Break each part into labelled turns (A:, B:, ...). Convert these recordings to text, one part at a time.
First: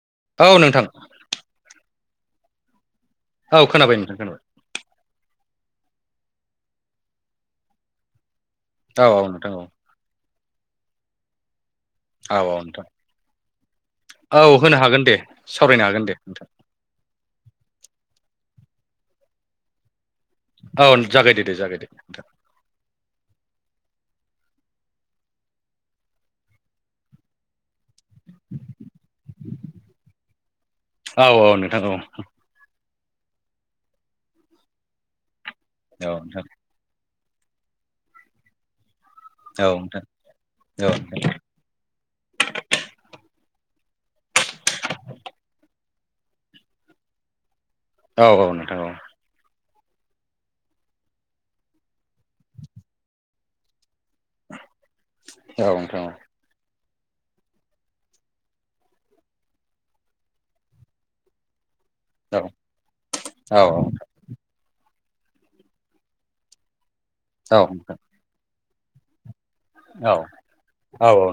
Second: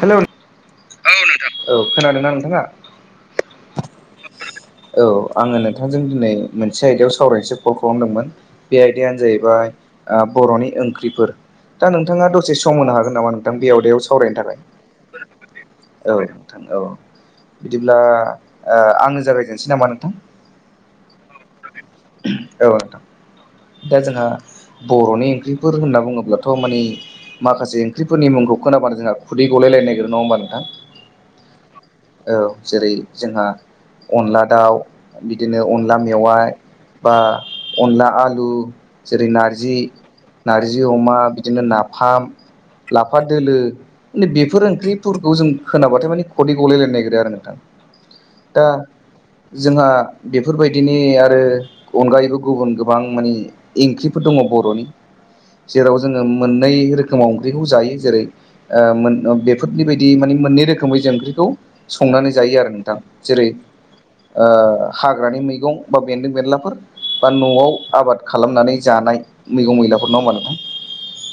A: हेल' नो
B: औ नोंथां
A: औ नोंथां औ खोनादोंना नोंथाङा
B: औ खोनाबाय नोंथां खोनाबाय
A: औ आङो नोंथांजों दिनै मोनसे आयदायाव सावरायनोसो कल खालामदोंमोन बे
B: औ
A: आयदायानो
B: औ नोंथां औ
A: जाहैबाय ओ बर'नि ओंख्रिफोर। दा नोंथाङा
B: औ
A: दसे
B: औ
A: सम
B: नोंथां
A: होनो हागोन नामा नोंथां बे आयदायाव सावरायनो
B: औ
A: थाखाय?
B: होनो हागोन दे सावरायनो हागोन दे
A: औ
B: नोंथां
A: औ। बिदिब्ला ओ आंनो जागायजेनसै नामा नोंथां?
B: औ जागायदो दे दे जागाय दे नोंथां।
A: औ नोंथां। दा जोंहा बर'नि ओंख्रिफोर होनना बुङोब्लाथ' माने। माखासे ओख्रिफोरनि मुंखौ खोनाबानो जोंहा खदै गलाय लायनो नागिरो नङा होम्बा नोंथां?
B: औ औ नोंथां औ।
A: औ जेरै जोंहा अनला दाउ बिदिनो अनला
B: औ नोंथां
A: मेवाइ। बा अनला आलु जेरै
B: औ
A: नारजि
B: नोंथां
A: नारजि
B: औ नोंथां
A: अमा
B: औ
A: बिदिनो ना। फाम लाफा दोलो बेफोर ओंख्रिफोरखौ जों खोनाबाथाय मानि खुदै गलाय लायनो नागिरो आरो नोंथां।
B: औ औ
A: दा
B: नोंथां औ।
A: जोंहा बेफोरबायदिनि आरो। अनगायैबो गुबुन गोबां माने इंख्रिफोर दङ बर'नि
B: औ
A: जेराव
B: नोंथां औ
A: जोङो। मोननै रोखोमाव ओंख्रिखौ जायो जेरै ओ मोन बेफोरनि बायदि माने मोननै रोखोमै जों ओंख्रि। खौ संनानै जायो आरो नोंथां जेरै।
B: औ नोंथां औ
A: ओ हाग्रानि मैगं बा बेन्दों बेनलाफोर बा
B: औ
A: न'आव
B: नोंथां औ
A: आबाद। खालामनानै जानाय मैगं मैलाफोर नङा होमबा नोंथां?
B: औ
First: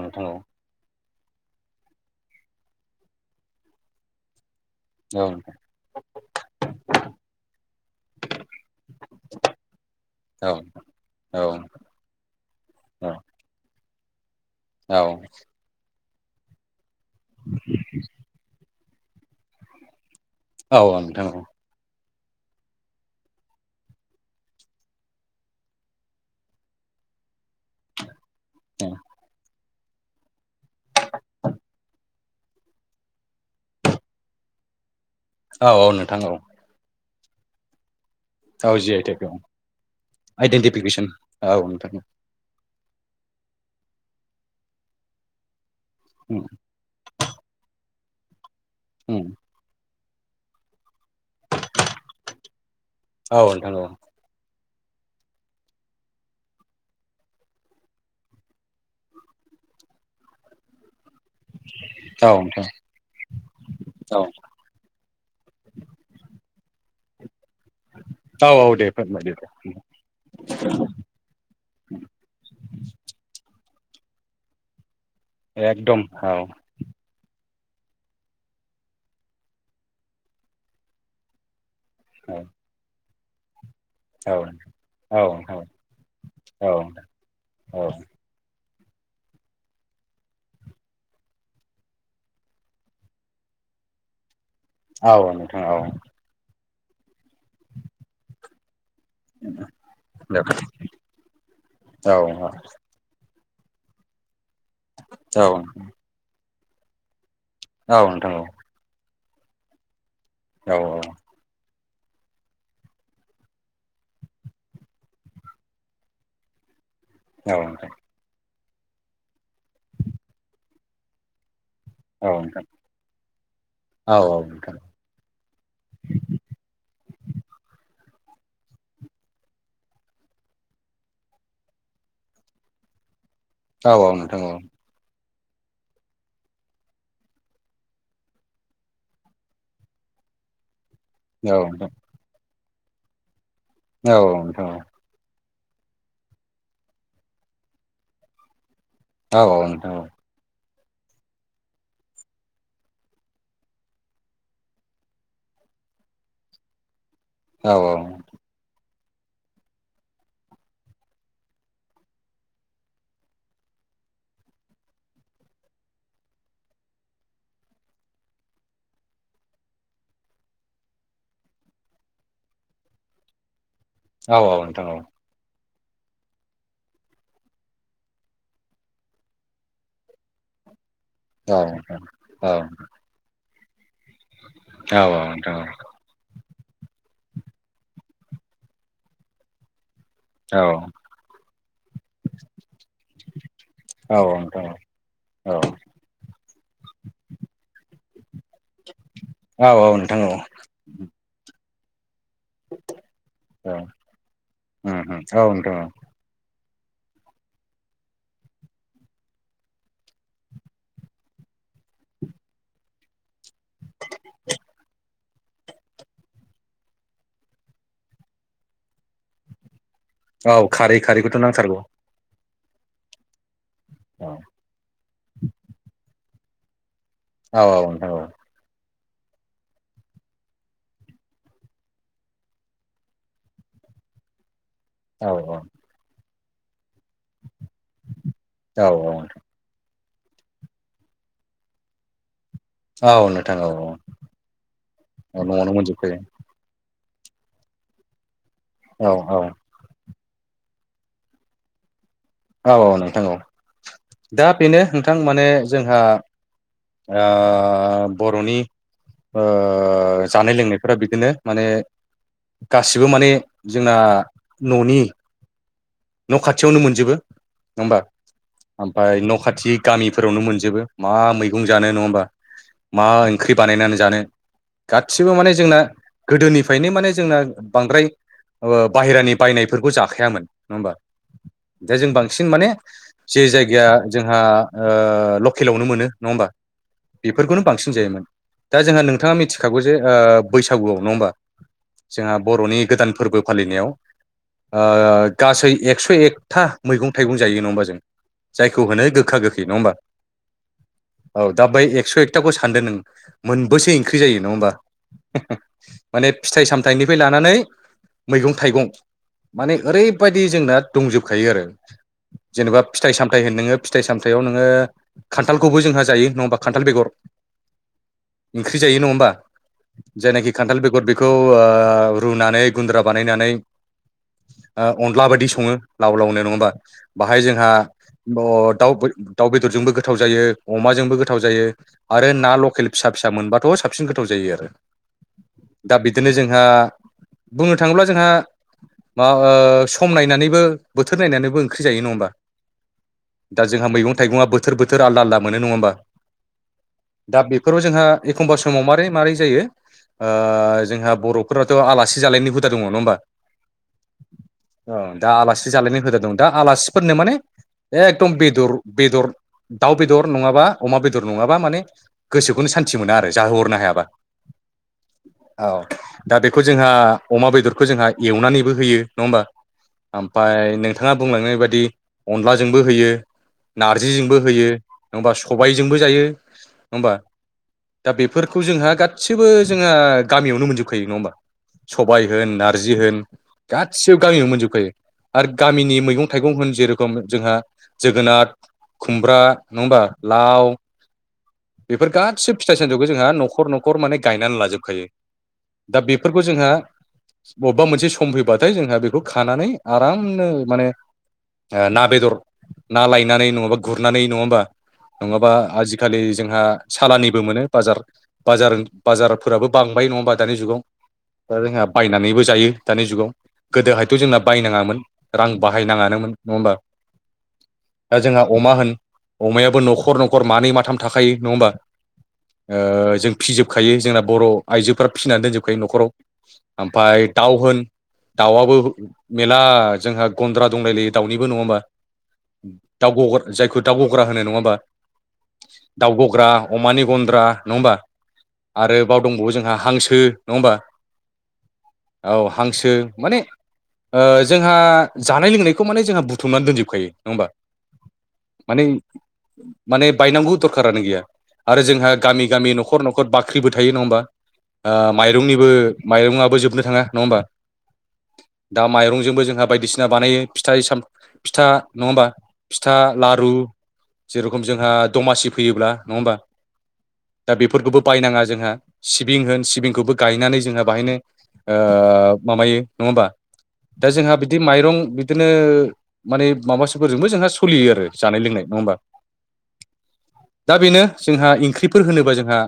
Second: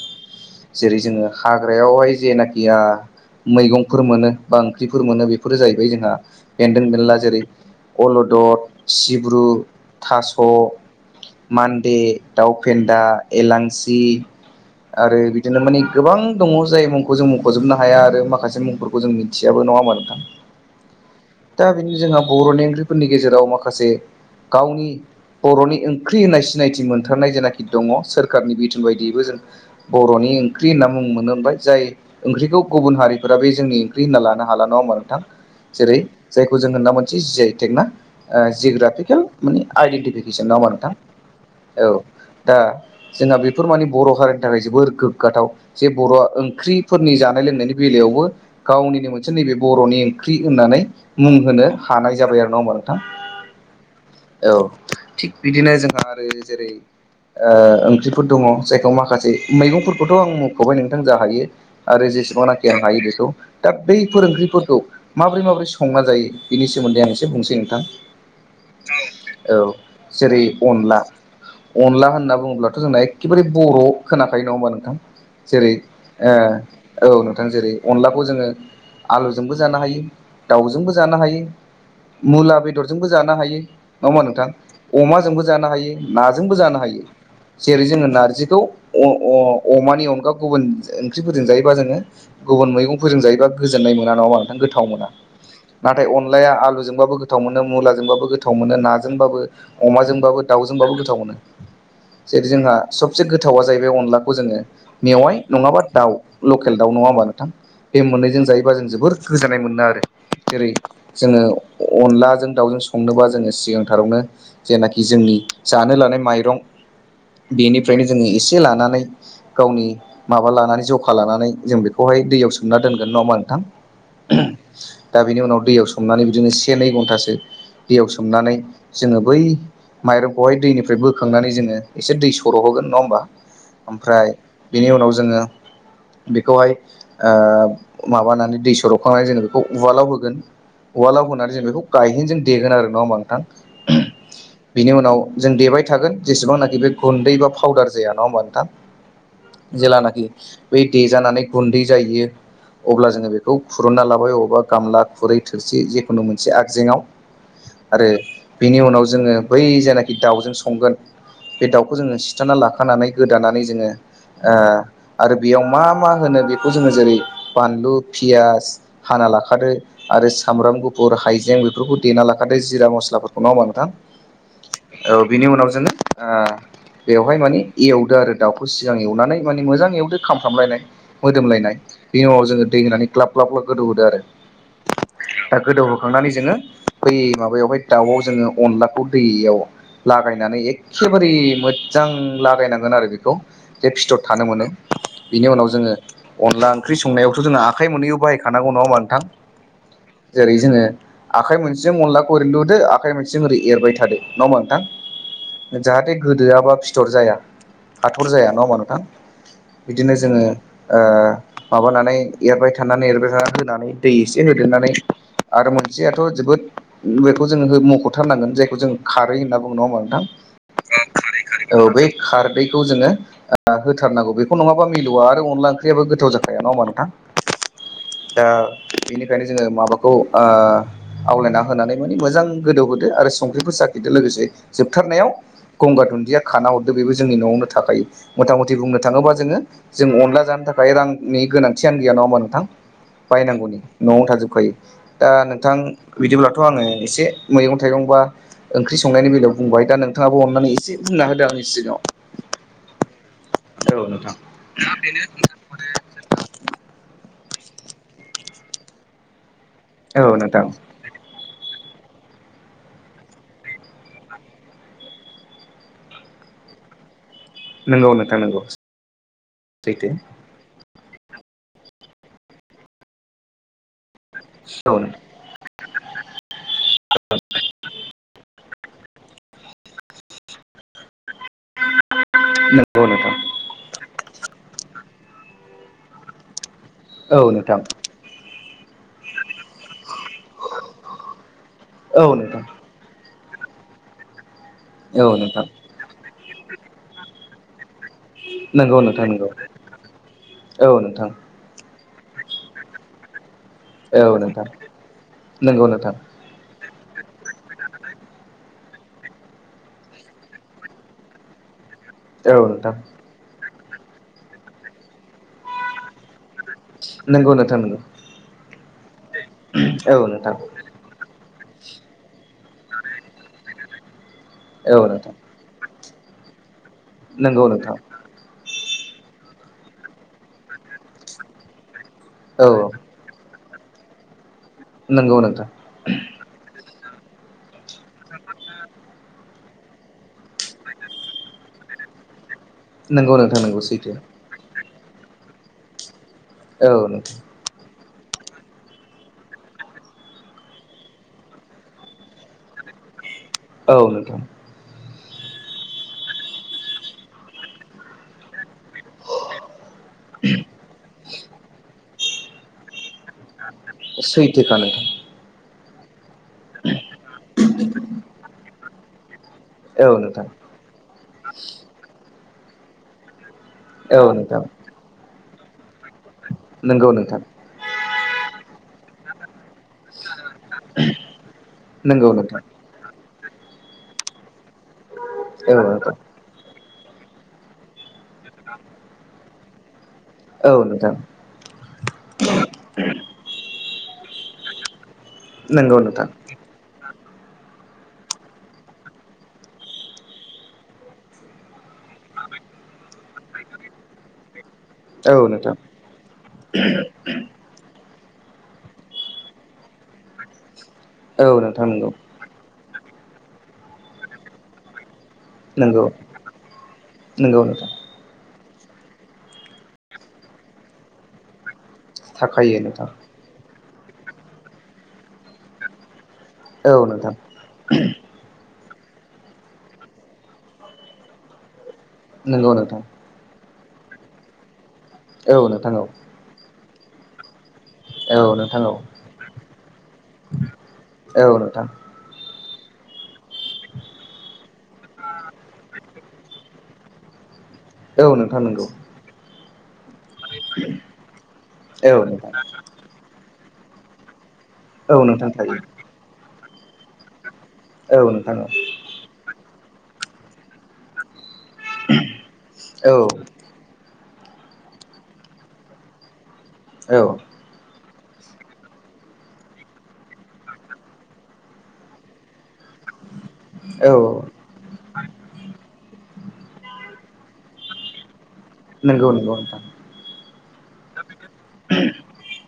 B: औ नोंथां औ
A: जेरै जोङो हाग्रायावहाय जेनाखिया मैगंफोर मोनो बा ओंंख जिफोर मोनो बेफोरो जाहैबाय जोंहा बेन्दों बेनला जेरै। अलदद सिब्रु थास'।
B: औ।
A: बे दाउ फेन्दा एलांसि आरो बिदिनो माने। गोबां दङ जाय मुंखौ जों मुंख'जोबनो हाया आरो माखासे मुंफोरखौ जों मिथियाबो नङा होमाबा नोंथां?
B: औ नोंथां औ।
A: दा बिनो जोंहा बर'नि ओंख्रिफोरनि गेजेराव माखासे। गावनि बर'नि ओंख्रि होननाय सिनायथि मोनथारनाय जेनाखि दङ सोर खारनि बिथुन बायदियैबो जों। बर'नि ओंख्रि होनना मुं मोनो ओमफाय जाय ओंख्रिखौ गुबुन हारिफोरा बे जोंनि ओंख्रि होनना लान हा नङाा नोंथां जेरै
B: नोंथां औ
A: जायखौ जों होनना मोनसे आइ टेकना ओ
B: औ जि आइ टेक
A: जिअ'ग्राफिकेल
B: औ
A: माने आइडेन्टिफिकेसन नाङा होमबा नोंथां?
B: आइडेन्टिफिकेसन नोंथां
A: औ। दा जोंहा बेफोर मानिे बर' हारिनि थाखाय जोबोर गोग्गाथाव जे बर'आ
B: औ
A: ओंख्रि। फोरनि जानाय लोंनायनि बेलायावबो गावनिनो मोन बर'नि ओंख्रि होननानै मुं होनो हानाय जाबाय आरो नङा होमबा नोंथां?
B: औ नोंथां औ‌।
A: औ थिग बिदिनो जोंहा आरो जेरै। ओ ओंख्रिफोर दङ जायखौ माखासे मैगंफोरखौथ' आं मख'बाय नोंथां आं जा हायो। आरो
B: औ नोंथां
A: जेसेबांनाखि आं हायो बेखौ दा बै
B: औ
A: फोरों। ओंख्रिफोरखौ माबोरै माबोरै संना जायो बिनि सोमोन्दै आं एसे बुंसै।
B: औ औ दे फोरमायदो
A: [unintelligible] औ औ
B: दे
A: जेरै अनला। अनला होनना बुङोब्लाथ' जोंना एखेबारे बर' खोनाखायो नङा होमबा नोंथां? जेरै
B: एकदम औ
A: ओ औ नोंथां जेरै अनलाखौ जोङो। आलुजोंबो जानो हायो दाउजोंबो जानो हायो
B: औ
A: मुला बेदरजोंबो जानो हायो। नङा होमबा
B: औ
A: नोंथां
B: औ
A: अमाजोंबो
B: नोंथां
A: जानो हायो नाजोंबो
B: औ
A: जानो हायो
B: नोंथां औ
A: जेरै जोङो नारजिखौ। अ अ अमानि अनगा गुबुन ओंख्रिफोरजों जायोबा जोङो गुबुन मैगंफोरजों जायोबा। गोजोननाय मोना नङा होमबा नोंथां गोथाव मोना
B: औ नोंथां औ नोंथां
A: नाथाइ अनलाया आलुजोंबाबो गोथाव मोनो मुलाजोंबाबबो गोथ गोथाव मोनो नाजोंबाबो अमाजोंबाबो दाउजोंबाबो गोथाव मोनो
B: औ
A: जेरै
B: नोंथां
A: जोंहा। सबसे गोथावा जाहैबाय अनलाखौ जोङो मेवाइ
B: औ
A: नङाबा दाउ लकेल दाउ नङा होमबा नोंथां?
B: औ नोंथां औ
A: बे
B: नोंथां
A: मोननैजों जायोबा जों जोबोर गोजोननाय मोनो आरो जेरै
B: औ नोंथां औ
A: जोङो। अनलाजों दाउजों संनोबा जोङो सिगांथारावनो जेनाखि जोंनि जानो लानाय माइरं बेनिफ्रायनो जोङो एसे लानानै गावनि माबा लानानै जखा लानानै जों बेखौ बेहाय
B: औ नोंथां औ नोंथां औ नोंथां औ
A: दैयाव
B: नोंथां
A: सोमना दोनगोन नङा नोंथां
B: औ औ
A: दा बेनि उनाव दैयाव सोमनानै बिदिनो से नै घन्टासो दैयाव सोमनानै जोंङो बै माइरंखौहाय दैनिफ्राय बोखांनानै जोङो एसे दै सर' होगोन नंङा होमबा
B: औ औ
A: ओमफ्राय
B: नोंथां
A: बेनि उनाव जोंङो बेखौहाय माबानानै दै सरबखांनानै जोङो बेखौ उवालाव होगोन उवालाव होनानै जों बेखौ गायहेन जों देगोन आरो नङा होमबा नोंथां
B: औ औ
A: बिनि उनाव जों देबाय थागोन जेसेबांनाखि बे गुन्दै बाउदार जाया नङा होनोमबा नोंथां
B: नोंथां औ
A: जेेलानाखि बै देजानानै गुन्दै जाहैयो अब्ला जोङो बेखौ खुरुनना लाबाय अबेावबा गामला खुरै थोरसि जिखुनु मोनसे आगजेंआव। आरो बिनि उनाव जोङो बै जेनाखि दाउजों संगोन बे दाउखौ जोङो सिथाराना लाखानानै गोदानानै जोङो ओ आरो बेयाव मा मा होनो बेखौ जोङो जेरै बानलु पियास हाना लाखादो। आरो सामब्राम गुफुर हाइजें बेफोरखौ देना लाखादो जिरा मस्लाफोरखौ नङा होनबा नोंथां।
B: औ औ नोंथां औ।
A: बिनि उनाव जों ओ बेवहाय माने एवदो आरो दाउखौ सिगां एवनानै माने मोजां एवदो खामफ्रामलायनाय। मोदोमलायनाय बेनि उनाव जोङो दै होनानै ग्लाब ग्लाब ग्लाब गोदौहोदो आरो। दा गोदौ खांनानै जोङो बै माबायावहाय दाउआव जोङो अनलाखौ दैयाव लागायनानै एखेबारे मोजां लागायनांगोन आरो बेखौ। जे फिथर थानो मोनो बेनि उनाव जोङो अनला ओंख्रि संनायावथ' जोंङो आखाइ मोनहैयो बाहाय खानांगौ नङा होनबा नोंथां। जेरै जोङो आखाइ मोनसेजों अनलाखौ ओरै लुदो आखाइ मोनसेजों ओरै एरबाय थादो नङा होमबा नोंथां। जाहाथे गोदोआबा फिथर जाया हाथर जाया नङा होनबा नोंथां बिदिनो जोङो ओ माबानानै एरबाय थानानै एरबाय थानानै होनानै दै एसे होदेरनानै आरो मोनसेयाथ' जोबोद बेखौ जोङो मख'थारनांगोन जायखौ जों खारै होन्ना बुङो नङा होनबा नोंथां।
B: औ खारै खारैखौथ' नांथारगौ।
A: औ बै खारदैखौ जोङो
B: औ
A: होथारनांगौ बेखौ नङाबा मिलौवा आरो अनला ओंख्रियाबो गोथाव जा नङा होमबा नोंथां?
B: औ औ नोंथां औ।
A: ओ दा बेनिखायनो जोङो माबाखौ ओ आवलायना होनानै माने मोजां गोदौहोदो आरो संख्रिफोर साखिदो लोगोसे
B: औ
A: जोबथारनायाव गंगार दुन्दिया खाना हरदो बेबो जोंनि न'आवनो थाखायो। मथा मथि
B: औ
A: बुंनो थाङोबा जोङो जों अनला जानो थाखाय रां नि गोनांथियानो गैया नङा होनबा नोंथां।
B: औ नोंथां औ
A: बायनांगौनि
B: औ
A: न'आव थाजोबखायो दा
B: न'आवनो
A: नोंथां
B: मोनजोबखायो
A: बिदिब्ला थ' आङो एसे मैं थाइगं बा ओंख्रि
B: औ
A: संनायनि बेलायाव बुंबाय। दा नों थाङाबो अननानै एसे बुंना होदो आंनि सिगाङाव।
B: औ औ नोंथां औ
A: औ नोंथां
B: दा बेनो नोंथां माने जोंहा ओ बर'नि
A: औ
B: जानाय
A: नोंथां
B: लोंनायफोरा बिदिनो माने गासिबो माने जोंना न'नि। न' खाथियावनो मोनजोबो नङा होमबा
A: नंगौ नोंथां नंगौ
B: ओमफ्राय न' खाथि
A: सैथो
B: गामिफोरावनो मोनजोबो। मा मैगं जानो नङा होमबा। मा ओंख्रि बानायनानै जानो।
A: औ
B: गासिबो माने जोंना गोदोनिफ्रायनो माने जोंना बांद्राय बाहेरानि बायनायफोरखौ जाखायामोन। नङा होमबा दा जों बांसिन माने
A: नंगौ नोंथां
B: जे जायगाया जोंहा ओ लकेलावनो मोनो नङा होमबा?
A: औ
B: बेफोरखौनो
A: नोंथां
B: बांसिन जायोमोन। दा जोंहा नोंथाङा मिथि थिखागौ जे बैसागुआव नङा होमबा
A: औ
B: जोंहा
A: नोंथां
B: बर'नि गोदान फोरबो फालिनायाव
A: औ नोंथां
B: गासै एक्स' एकथा मैगं थाइगं जायो नङा होमबा जों। जायखौ
A: नंगौ
B: होनो
A: नोंथां
B: गोखा
A: नंगौ
B: गोखै नङा होमबा
A: औ नोंथां
B: औ। दा बै एकस' एकथाखौ सानदो नों मोनबैसो ओंख्रि
A: औ
B: जायो नङा
A: नोंथां
B: होमबा।
A: नंगौ नोंथां
B: माने फिथाइ सामथाइनिफ्राय लानानै मैगं थाइगं माने ओरैबायदि जोंना दंजोब खायो आरो
A: औ
B: जेनेबा
A: नोंथां
B: फिथाइ साम थाय होन नोङो फिथाइ सामथायाव नोङो खान्थालखौबो जोंहा जायो नङा होमबा खान्थाल बेगर।
A: नंगौ नोंथां नंगौ
B: ओंख्रि जायो नङा होमबा
A: औ
B: जायनाखि
A: नोंथां
B: खान्थाल बेगर बे बेखौ ओ रुनानै गुन्द्रा बानायनानै ओ
A: औ
B: अनला
A: नोंथां
B: बायदि सङो लाव लावनो नङा होनबा बाहाय
A: नंगौ
B: जोंहा
A: नोंथां
B: दाउ दाउ बेदरजोंबो गोथाव जायो अमाजोंबो गोथाव जायो। आरो ना
A: औ
B: लकेल फिसा फिसा मोनबाथ' साबसिन गोथाव जायो आरो
A: नंगौ नोंथां।
B: दा बिदिनो जोंहा बुंनो थाङोब्ला जोंहा मा ओ सम नायनानैबो बोथोर नायनानैबो ओंख्रि जायो नङा होमबा।
A: नंगौ नोंथां
B: दा
A: नंगौ
B: जोंहा
A: सैथो
B: मैगं थाइगङा बोथोर बोथोर आलदा आलदा मोनो नङा होमबा
A: औ नोंथां
B: दा बे बे फोराव जोंहा एखमबा समाव मारोरै मारै जायो ओ जोंहा बर'फोराथ' आलासि जालायनो हुदा दङ नङ होमबा
A: औ नोंथां।
B: औ दा आलासि जालायनाय हुदा दंमोन दा आलासिफोरनो माने एकदम बेदर बेदर दाउ बेदर नङाबा अमा बेदर नङाबा माने गोसोखौनो सान्तथि मोनो आरो जाहोहरनो हायाबा।
A: सैथोखा नोंथां।
B: औ दा बेखौ जोंहा अमा बेदरखौ जोंहा एवनानैबो होयो नङा होमबा
A: औ नोंथां
B: ओमफ्राय नोंथाङा बुंलांनाय बाददि अनलाजोंबो होयो
A: औ
B: नारजिजोंबो
A: नोंथां
B: होयो नङाबा सबायजोंबो जायो नङा
A: नंगौ
B: होमबा
A: नोंथां
B: दा बेफोरखौ जोंहा गासिबो जोंहा गामियावनो मोनजोबखयो नङा होमबा सबाय
A: नंगौ
B: होन
A: नोंथां
B: नारजि होन गासिबो गामियावनो मोनजोबखायो। आरो
A: औ
B: गामिनि
A: नोंथां
B: मैगं थाइगं होन जेरेखम जोंहा जोगोनार खुमब्रा नङा होनबा लाव
A: औ नोंथां
B: बेफोर गासैबो फिथाइ सामथायखौ जोंहा न'खर न'खर माने गायनानै लाजोबखायो।
A: नंगौ
B: दा
A: नोंथां
B: बेफोरखौ जोंहा बबेबा मोनसे सम फैबाथाय जोंहा बेखौ खानानै आरामनो माने ना बेदर ना लायनानै नङाबा गुरनानै नङा होमबा
A: औ
B: नङाबा
A: नोंथां
B: आजिखालि जोंहा साालनिबो मोनो। बाजार बाजार बाजारफोराबो बांबाय नङा दानि जुगाव दा
A: औ
B: जोंहा
A: नोंथां नंगौ
B: बायनानैबो जायो दानि जुगाव गोदोहायथ' जोंना बायनाङामोन रां
A: नंगौ
B: बाहायनााङानोमोन नङा होमबा
A: नंगौ नोंथां
B: दा जोंहा अमा होन अमायाबो न'खर न'खर मानै माथाम थाखायो नङा होमबा
A: थाखायो नोंथां
B: ओ जों फिजोबखायो जोंना बर' आइजोफोरा फिसिनानै दोनजोबखायो न'खराव
A: औ
B: ओमफफ्राय
A: नोंथां
B: दाउ होन दाउआबो मेरला जोंहा गन्द्रा दंलायलायो दाउनिबो नङा होमबा
A: नंगौ नोंथां
B: दाउ गग्रा जायखौ दाउ गग्रा होनो नङ हाबा
A: औ नोंथां औ
B: दाउ गग्रा अमानि गन्द्रा नङा होमबा
A: औ नोंथां औ
B: आरो बाव दंबावो जोंहा हांसो नङा होमबा
A: औ नोंथां
B: औ हांसो माने जोंहा जानाय लोंनायखौ माने जोंहा बुथुमनानै दोनजोबखायो नङा होमबा
A: औ नोंथां
B: माने
A: नोंगौ।
B: माने बायनांगौ दरखारानो गैया आरो जोंहा
A: औ
B: गामि
A: नोंथां
B: गामि न'खर न' खर बाख्रिबो थायो नङा होमबा ओ
A: औ नोंथां
B: माइरंनिबो
A: थायो
B: माइरङआबो जोबनो थाङा नङा होमबा
A: औ नोंथां औ।
B: दा माइरंजोंबो जोंहा बायदिसिना बानायो फिथय साम फिथा नङा होमबा फिथा
A: औ
B: लारु
A: औ
B: जेरुखम जोंहा दमासि फैयोब्ला नङा होमबा
A: औ।
B: दा बेफोरखौबो बायनाङा जोंहा सिबिं होन सिबिंखौबो गायनानै जोंहा बाहायनो ओ माबायो नङा होमबा दा
A: औ
B: जोंहा बिदि माइरं बिदिनो माने माबाासफोरजोंबो जोंहा सलियो आरो जानाय लोंनाय नङा होमबा
A: नंगौ नंगौ नोंथां।
B: दा बेनो जोंहा ओंख्रिफोर होनोबा जोंहा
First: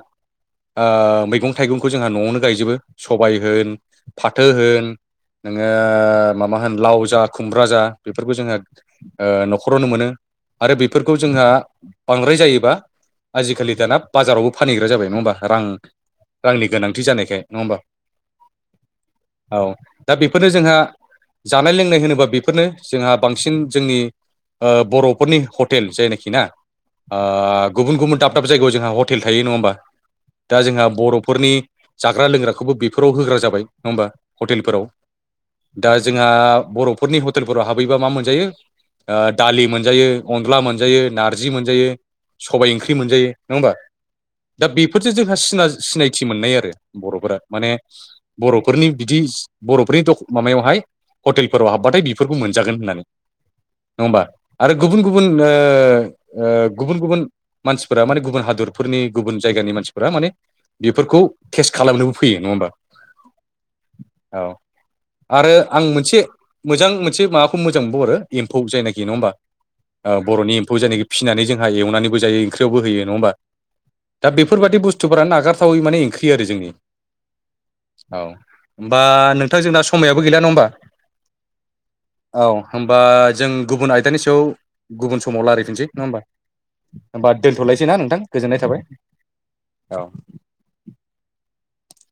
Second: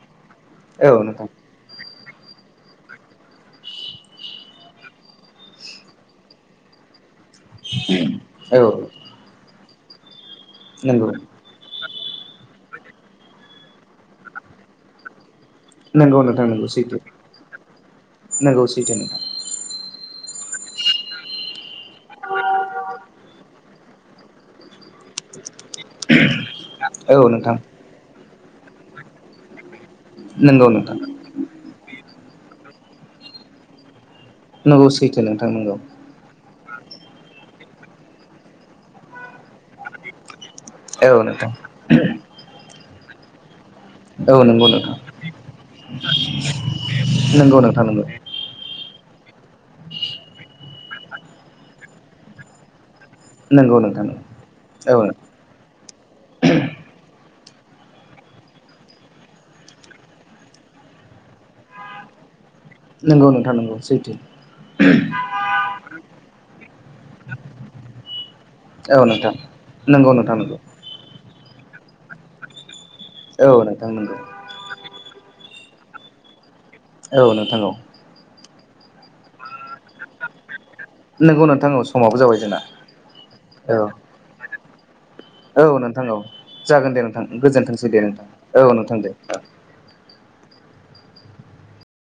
B: ओ
A: औ नोंथां
B: मैगं थाइगंखौ जोंहा न'आवनो गायजोबो सबाय होन फाथो होन नोङो माबा होन लाव जा खुमब्रा जा बेफोरखौ जोङो
A: औ
B: ओ न'खरावनो मोनो आरो
A: नंगौ
B: बेफोरखौ जोंहा बांद्राय जायोबा आजिखालि दाना बाजारावबो फानहैग्रा जाबाय नङा होमबा रां
A: नंगौ
B: रांनि गोनांथि जानायखाय नङा होमबा -?
A: नंगै सोयथो नोंथां।
B: औ दा बेफोरनो जोंहा जानाय लोंनाय होनोबा बेफोरनो जोंहा बांसिन जोंनि ओ बर'फोरनि हटेल जायनाखि ना
A: औ नोंथां
B: ओ गुबुन गुबुन दाब दाब जायगायाव जोंहा हटेल थायो नङा होमबा दा
A: नंगौ
B: जोंहा
A: नोंथां
B: बर' फोरनि जाग्रा लोंग्राखौबो बेफोराव होग्रा जाबाय नङा होमबा।
A: नोंगौ सैथो नोंथांमोन नोंगौ।
B: ओ जोंहा बर'फोरनि हटेलफोराव हाबहैबा मा मोनायो दालि मोनजायो अनला मोन मोनजायो
A: औ नोंथां
B: नारजि मोनजायो सबबाय ओंख्रि मोनजायो नङा होमबा?
A: औ नंगौ
B: दा
A: नोंथां
B: बेफोरजों जोंहासिना सिनायथि मोननाय आरो बर'फोरा
A: नंगौ
B: माने
A: नोंथां नंगौ
B: बर'फोरनि बिदि बर'फोरनि द माबायावहाय हटेलफोराव हाबबाथाय बेफोरखौ मोनजागोन होननानै।
A: नंगौ नोंथां
B: नङाबा आरो
A: औ
B: गुबुन गुबुन ओ ओ गुबुन गुबुन मानसिफोरा माने गुबुन हादरफोरनि गुबुन जायगानि मानसिफोरा माने बेफोरखौ टेस्ट खालामनोबो फैयो नङा होमबा?
A: नंगौ नोंथां नगौ सैथो।
B: औ आरो आं मोनसे मोजां मोनसे माबाखौ मोजांबो हरो एम्फौ
A: औ
B: जायनाखि नङा होमबा
A: नोंथां नंगौ
B: ओ
A: नोंथां
B: बर'नि
A: नंगौ
B: एमफौ जायनाखि फिनानै जोंहा एवनानैबो जायो ओंख्रियावबो होयो नङा होमबा?
A: औ नोंथां नंगौ।
B: दा बेफोरबाददि बुस्थुफोराानो नागारथावै माने ओंख्रि आरो जोंनि।
A: औ नोंथां औ।
B: औ। बा नोंथांजोंना समायाबो गैला नङा होमबा।
A: नंगौ नोंथां औ समाबो जाबाय
B: औ
A: जोंना
B: होनबा जों
A: औ
B: गुबुन आयदानि सायाव गुबुन समाव
A: औ
B: रालायफिनसै नङा
A: नोंथां
B: होमबा
A: औ जागोन दे नोंथां
B: होमबा दोन्थ'लायसै
A: गोजोनथोंसै
B: ना
A: दे
B: नोंथां गोजोननाय
A: औ
B: थाबाय।
A: नोंथां दे औ
B: औ।